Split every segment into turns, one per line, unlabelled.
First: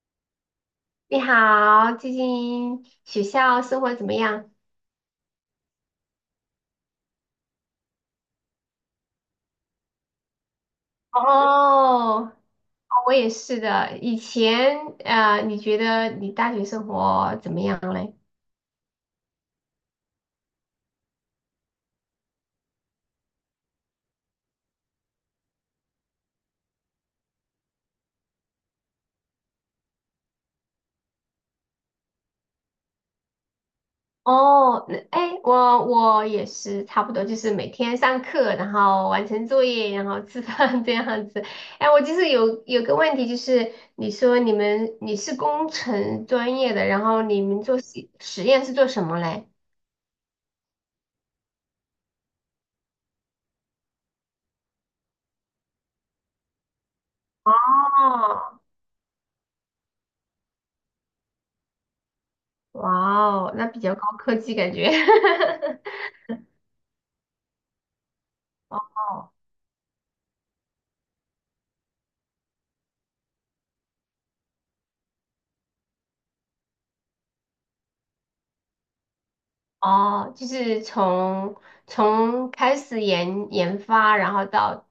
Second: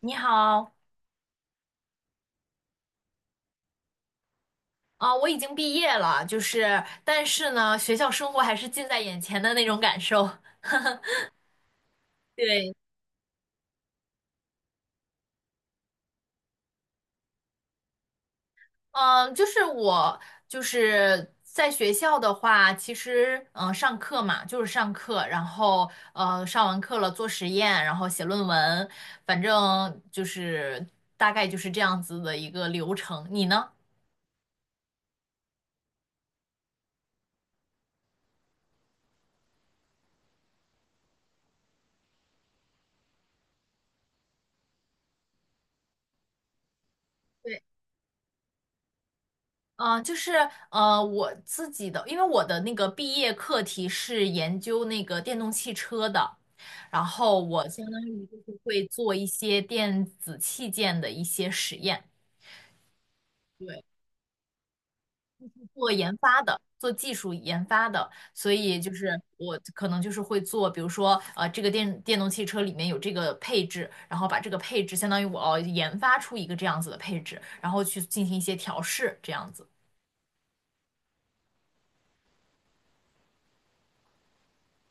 你好，
你好，最近学校生活怎么样？
我已经毕业了，但是呢，学校生活还是近在眼前的那种感受。
哦，
对，
我也是的。以前，你觉得你大学生活怎么样嘞？
嗯、就是我在学校的话，其实上课嘛，就是上课，然后上完课了做实验，然后写论文，反正大概就是这样子的一个流程。你呢？
哦，那哎，我也是差不多，就是每天上课，然后完成作业，然后吃饭 这样子。哎，我就是有个问题，就是你说你是工程专业的，然后你
对，
们做实验是做什么嘞？
嗯，我自己的，因为我的那个毕业课题是研究那个电动汽车的，然后我相当于就
哦，
是会做一些电子器件的一些实验。
哇哦，那比
对，
较高科技感觉。
做研发的，做技术研发的，所以就是
哦
我可能就是会做，比如说,这个电动汽车里面有这个配置，然后把这个配置相当于我要研发出一个这样子的配置，然后去进行一些调试，这样子。
哦，就是从开始研发，然后到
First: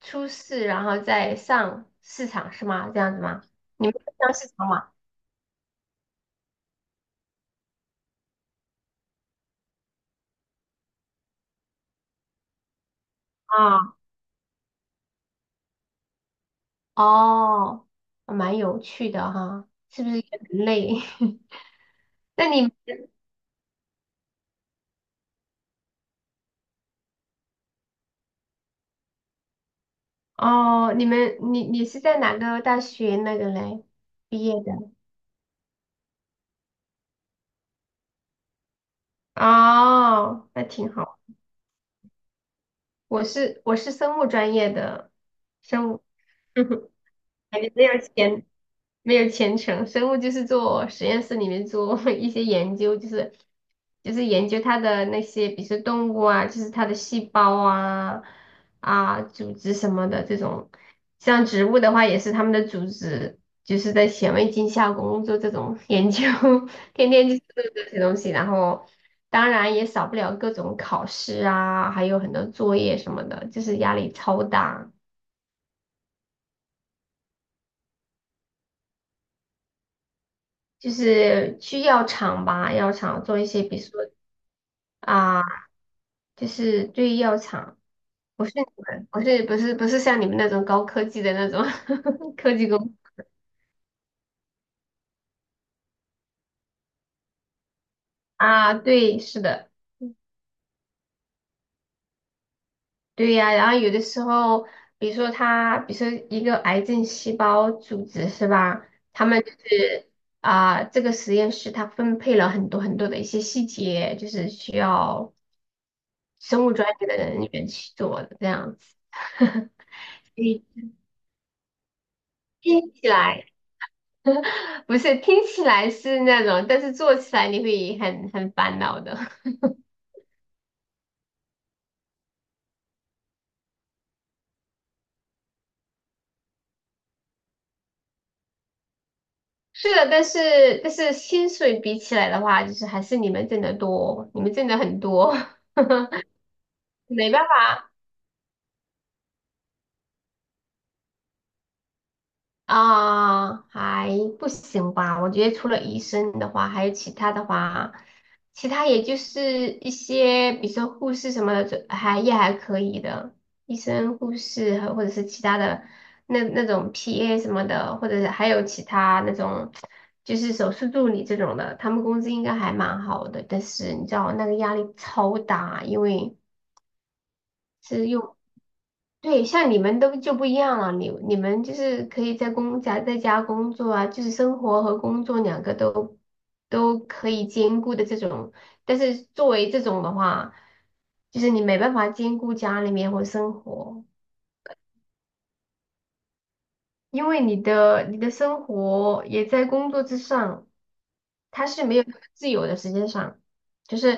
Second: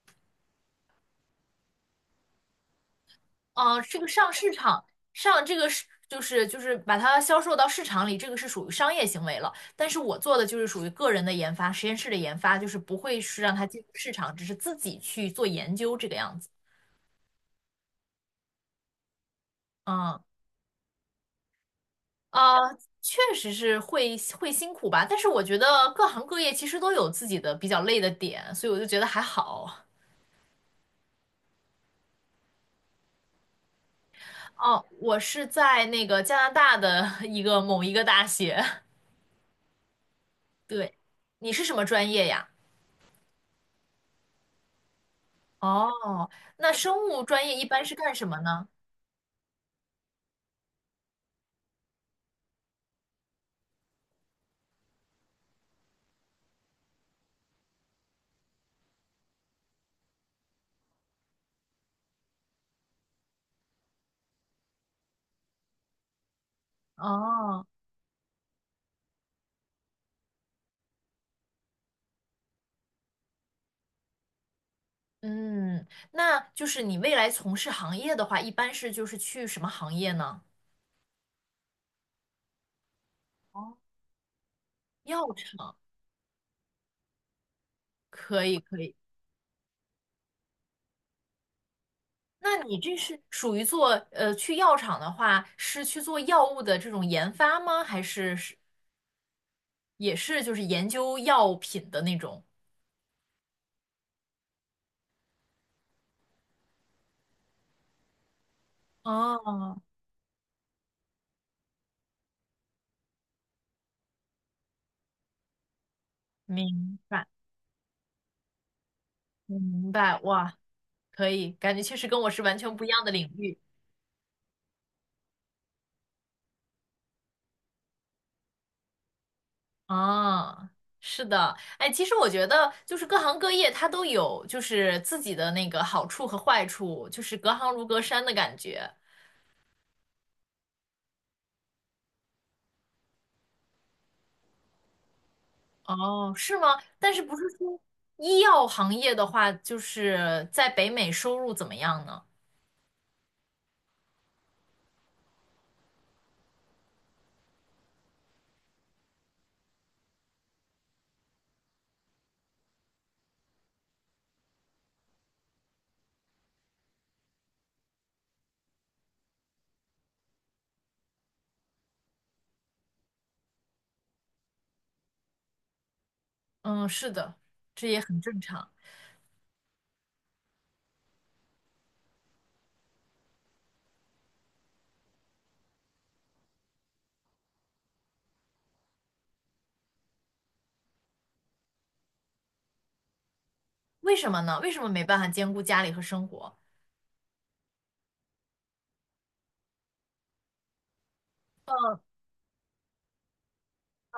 出市，然后再上市场是吗？这样子吗？你们
这个上
上市
市
场
场
吗？
上这个就是把它销售到市场里，这个是属于商业行为了。但是我做的就是属于个人的研发，实验室的研发，就是不会是让它进入
啊，
市场，只是自己去做研究这个样子。
哦，蛮有趣的哈，是不是
嗯，
也很累？那
呃，
你
确实是会辛苦吧，但是我觉得各行各业其实都有自己的比较累的点，所以我就觉得还好。
哦，你们你你是在哪个大学那个嘞毕业
哦，
的？
我是在那个加拿大的 一个某一个大学，
哦，那 挺
对，
好。
你是什么专业呀？
我是生物专业的，生物。
哦，那 生物专业
感
一
觉
般是干什么呢？
没有前程。生物就是做实验室里面做 一些研究，就是研究它的那些，比如说动物啊，就是它的细胞啊啊组织什么的这种。像植物的话，也是它们的组织，就是在显微镜下工作这种 研究，天天就是做
哦，
这些东西。然后当然也少不了各种考试啊，还有很多作业什么的，就是压力超大。
嗯，那就是你未来从事行业的话，一般是就是去什么行业呢？
就是去药厂吧，药厂做一些，
哦，
比如说
药
啊，
厂，
就是对药厂，
可
不是
以可
你
以。
们，不是像你们那种高科技的那种 科
那
技
你
工
这是属于做去药厂的话，是去做药物的这种研发吗？还是
啊，对，是的，
也是就是研究药品的那种？
对呀、然后有的时候，比如说一个癌症细胞组织是吧？他们就
哦，
是啊，这个实验室它分配了很多很多的一些细节，就是需要生物专
明
业的
白
人员去做的这样子。
明白，哇，
你
可以，感觉确实跟我是完全不一
听
样
起
的领
来。
域。
不是，听起来是那种，但是做起来你会很很烦恼的。
啊，是的，哎，其实我觉得就是各行各业它都有就是自己的那个好处和坏处，就是隔行如隔山的感觉。
是的，但是薪水比起来的话，就是还是你们挣得多，你们挣得很多，
哦，是吗？但是
没
不是
办
说
法。
医药行业的话，就是在北美收入怎么样呢？
啊，还不行吧？我觉得除了医生的话，还有其他的话，其他也就是一些，比如说护士什么的，就还也还可以的。医生、护士和或者是其他的那那种 PA 什么的，或者是还有其他那种就是手术助理这种的，他们工资应该还蛮好的。但是你知道那个压力超大，因为
嗯，是的，这也
是
很
用
正常。
对，像你们都就不一样了，你你们就是可以在工家在家工作啊，就是生活和工作两个都都可以兼顾的这种。但是作为这种的话，就是你没办法兼顾家里面或生活，
为什么呢？为什么没办法兼顾家里和生活？
因为你的生活也在工作之上，他是没有那么自由的时间上，就是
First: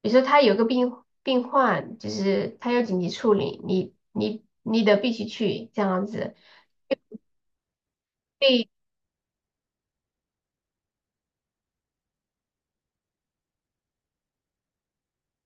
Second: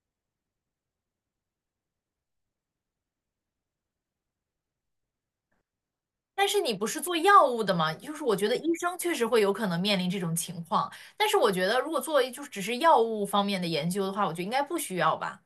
比如说他有个病患，就是他有紧急处理，你得必须去这样子。
但是你不是做药物的吗？就是我觉得
对
医生确实会有可能面临这种情况，但是我觉得如果做就是只是药物方面的研究的话，我觉得应该不需要吧。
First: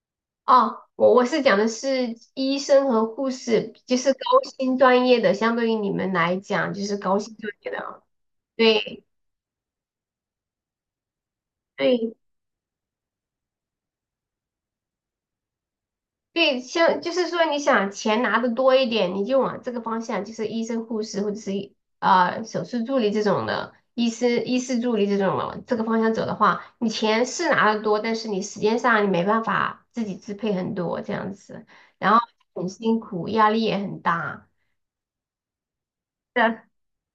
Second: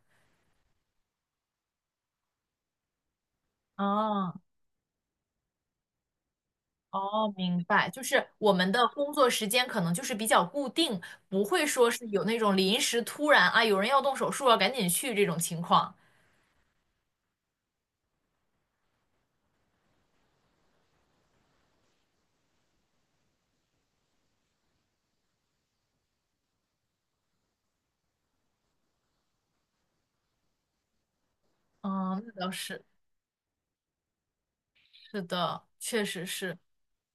哦，我是讲的是医生和护士，就是高
啊，
薪专业的，相对于你们来讲就是高
哦，
薪专
明
业的
白，就
啊。
是我们的
对
工作时间可能就是比较固定，不会说是
对
有那种临时突然,有人要动手术要赶紧去这种情况。
对，像就是说你想钱拿的多一点，你就往这个方向，就是医生、护士或者是啊手术助理这种的，医师、医师助理这种的这个方向走的话，你钱是拿的多，但是你时间上你没办法自己支配很多这样子，然后
嗯，那倒
很
是，
辛苦，压力也很大。
是的，确实是。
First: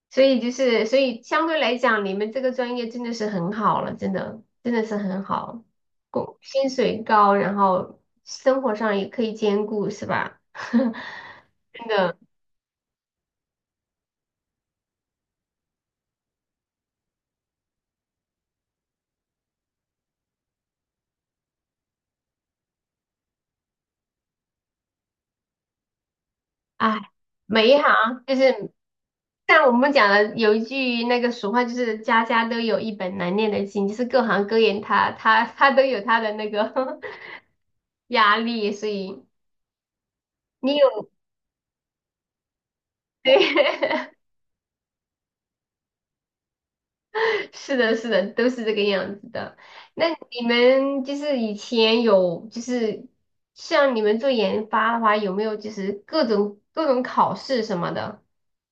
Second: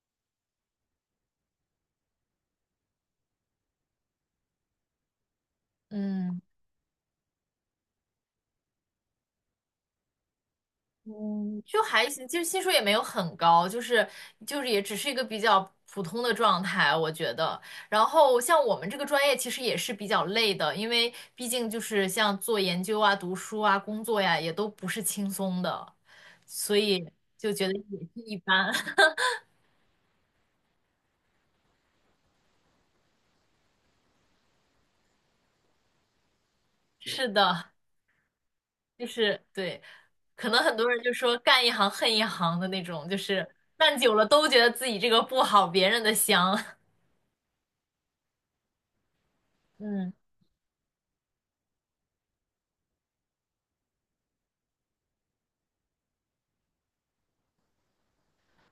所以就是，所以相对来讲，你们这个专业真的是很好了，真的，真的是很好，工
嗯，
薪水高，然后生活上也可以兼顾，是吧？
嗯，就
真
还
的，
行，其实薪水也没有很高，就是也只是一个比较普通的状态，我觉得。然后像我们这个专业其实也是比较累的，因为毕竟就是像做研究啊、读书啊、工作呀，也都不是轻松的，所
哎，
以就觉
每
得
一
也是
行就
一般。
是 像我们讲的，有一句那个俗话，就是家家都有一本难念的经，就是各行各业他都有他的那个
是的，
压力，所
就
以
是对，可能很
你
多人
有
就说干一行恨一行的那种，就 是干
对，
久了都觉得自己这个不好，别人的香。
是的，是的，都是这个样子的。那
嗯。
你们就是以前有，就是像你们做研发的话，有没有就是各种各种考试什么的？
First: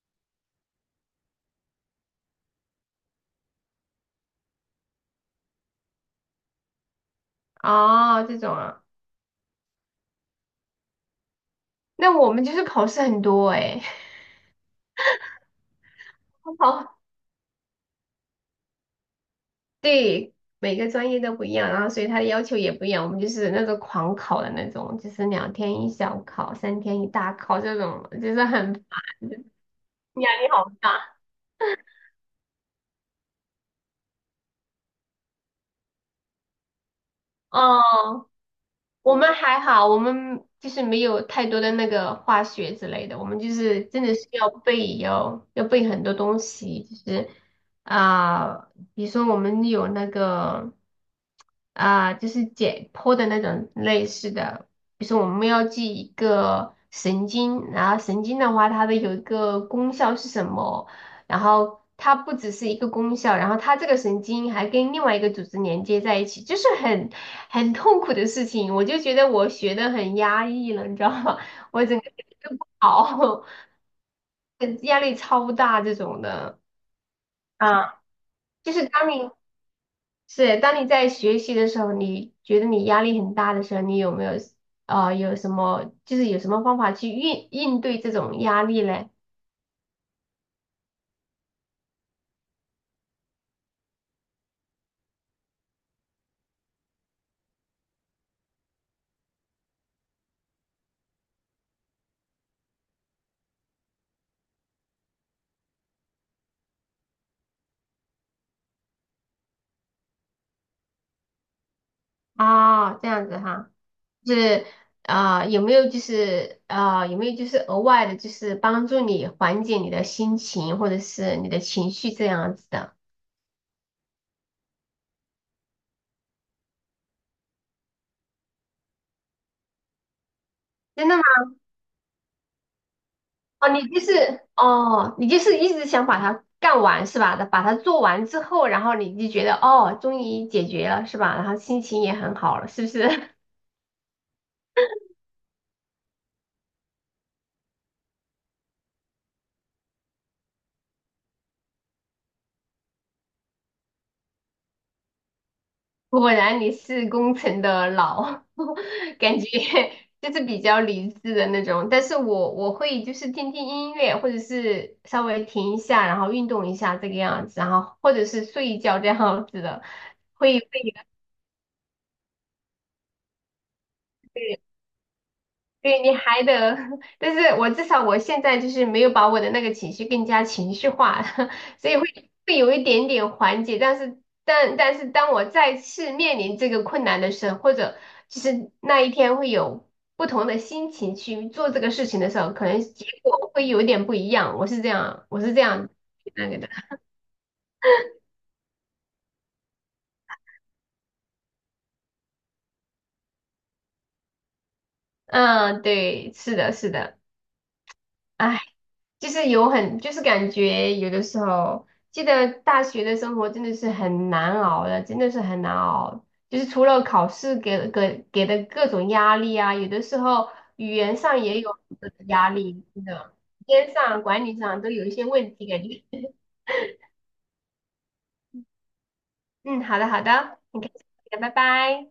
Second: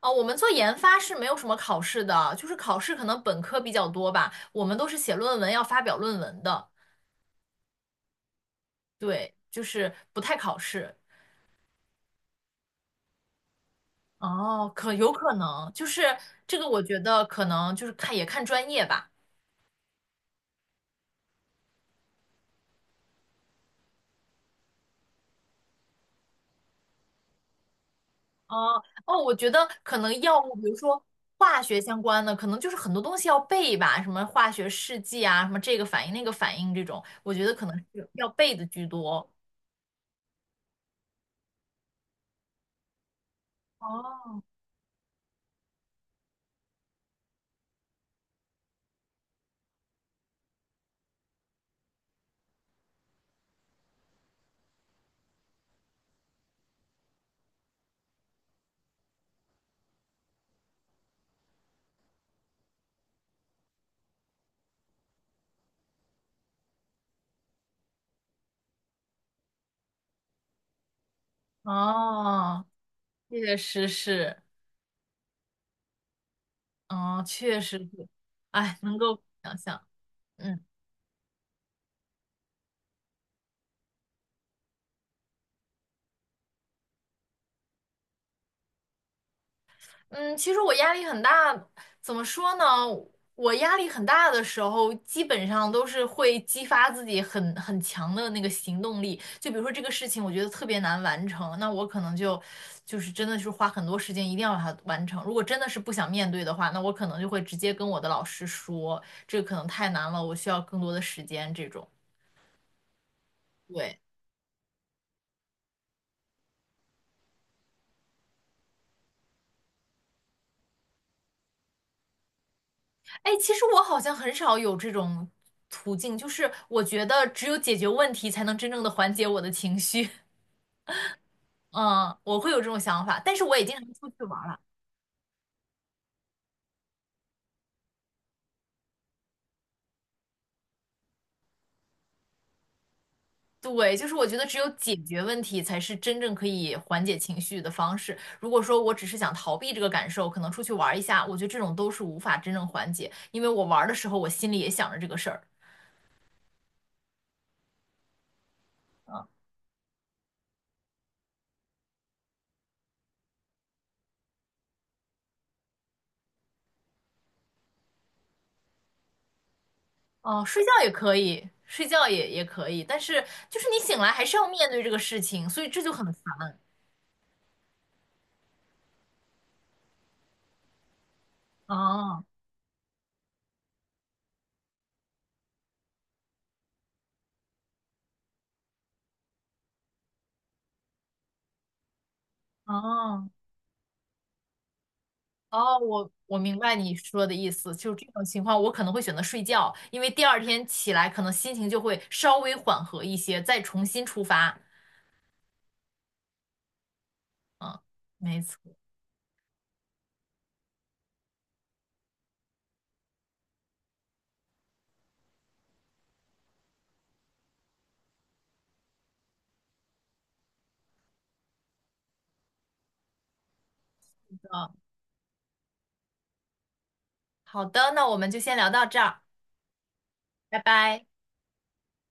哦，我们做研发是没有什么考试的，就是考试可能本科比较多吧，我们都是写论文要发表论文的，
哦，这种啊，
对，就是不太考试。
那我们就是考试很多哎，
哦，可有可能，就是 这个，我觉
好，
得可能就是看也看专业吧。
对，每个专业都不一样，然后所以他的要求也不一样。我们就是那种狂考的那种，就是两天一小考，三天一大考这种，就是很
哦哦
烦，
我觉得可 能药
压力
物，比
好
如说
大。
化学相关的，可能就是很多东西要背吧，什么化学试剂啊，什么这个反应那个反应这种，我觉得可能
哦。
是要背的居
我
多。
们还好，我们就是没有太多的那个化学之类的，我们就是真的是
哦
要背，要背很多东西，就是啊、比如说我们有那个啊、就是解剖的那种类似的，比如说我们要记一个神经，然后神经的话它的有一个功效是什么，然后它不只是一个功效，然后它这个神经还跟另外一个组织连接在一起，就是很痛苦的事情。我就觉得我学的很压抑了，你知道吗？我整个人都
哦，
不好，
确实是。
压力超大这种的
哦，确实
啊。
是，
就
哎，
是
能
当
够
你
想象，
是
嗯
当你在学习的时候，你觉得你压力很大的时候，你有没有有什么就是有什么方法去应对这种压力嘞？
嗯，其实我压力很大，怎么说呢？我压力很大的时候，基本上都是会激发自己很很强的那个行动力。就比如说这个事情，我觉得特别难完成，那我可能就真的是花很多时间，一定要把它完成。如果真的是不想面对的话，那我可能就会直接跟我的老师说，这个可能太难了，我需要更多的时间。这种，
啊，这样子哈。
对。
就是啊、有没有就是啊、有没有就是额外的，就是帮助你缓解你的心情或者是你的情绪这样子的？
哎，其实我好像很少有这种途径，就是我觉得只有解决问题才能真正的缓解我的情绪。
真的吗？
嗯，我会有这种想法，但是我也
哦，
经
你
常
就
出去
是
玩了。
哦，你就是一直想把它干完是吧？把它做完之后，然后你就觉得哦，终于解决了是吧？然后心情也很好了，是不是？
对，就是我觉得只有解决问题才是真正可以缓解情绪的方式。如果说我只是想逃避这个感受，可能出去玩一下，我觉得这种都是无法真正缓解，因为我玩的时候我心里也想着这个事儿。
果然你是工程的老，
嗯，
感觉就是比较理智的那种。但是我会就是听听音乐，或者是稍微停一下，然后运动一下这个样子，然后或者是睡一觉这样子的，
哦，
会
睡
会。
觉也可以，睡觉也也可以但是就是你醒来还是要面对这个事情，所以这就
对
很
你还
烦。
得，但是我至少我现在就是没有把我的那个情绪更加情绪化，所以会
哦。
会有一点点缓解。但是，但是当我再次面临这个困难的时候，或者就是那一天会有不同的心情去做这个事情的时候，可能结
哦
果会有点不一样。我是这样，我是这
哦，
样
我我
那
明
个的。
白你说的意思，就是这种情况，我可能会选择睡觉，因为第二天起来可能心情就会稍微缓和一些，再重新出发。
嗯，对，是的，是的。
嗯，没错
唉就是有很，就是感觉有的时候，记得大学的生活真的是很难熬的，真的是很难熬。就是除了考试给的各种压力啊，有的时候语言上也有很多的压力，真的，时间上、
嗯，
管理上都有一些问题感觉。
好的，那我们就先聊到这儿，
嗯，好的好
拜
的，很开
拜。
心，拜拜。